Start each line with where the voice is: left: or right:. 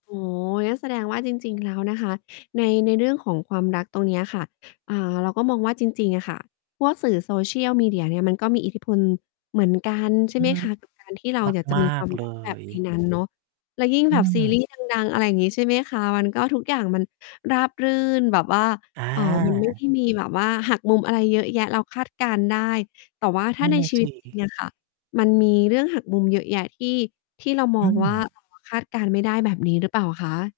left: อ๋อ งั้นแสดงว่าจริง ๆ แล้วนะคะ ใน ในเรื่องของความรักตรงเนี้ยค่ะ อ่า เราก็มองว่าจริง ๆ อะค่ะ พวกสื่อ social media เนี่ยมันก็มีอิทธิพลเหมือนกัน ใช
right: อ
left: ่
right: ื
left: ไห
right: อ
left: ม
right: ฮึ
left: คะ กับ การที่เราอยากจะ
right: มา
left: มีคว
right: ก
left: าม
right: ๆ เล
left: รักแบบใน
right: ย
left: นั้นเนาะ แล้วยิ่ง
right: อ
left: แบบ ซี
right: ืม
left: รีส์ดัง ๆ อะไรอย่างงี้ ใช่ไหมคะ มันก็ทุกอย่างมันราบรื่นแบบว่า
right: อ
left: เอ่อ มันไม่ได
right: า
left: ้ มีแบบว่าหักมุมอะไรเยอะแยะ เราคาดการณ์ได้ แต่ว่าถ
right: น
left: ้า
right: ั่
left: ใ
right: น
left: น
right: น่ะ
left: ชี
right: ส
left: วิตจริง
right: ิ
left: อะค่ะ มันมีเรื่องหักมุมเยอะแยะที่ ที่เราม
right: อ
left: อ
right: ื
left: งว่า
right: ม
left: คาดการณ์ไม่ได้แบบนี้หรือเปล่าคะ?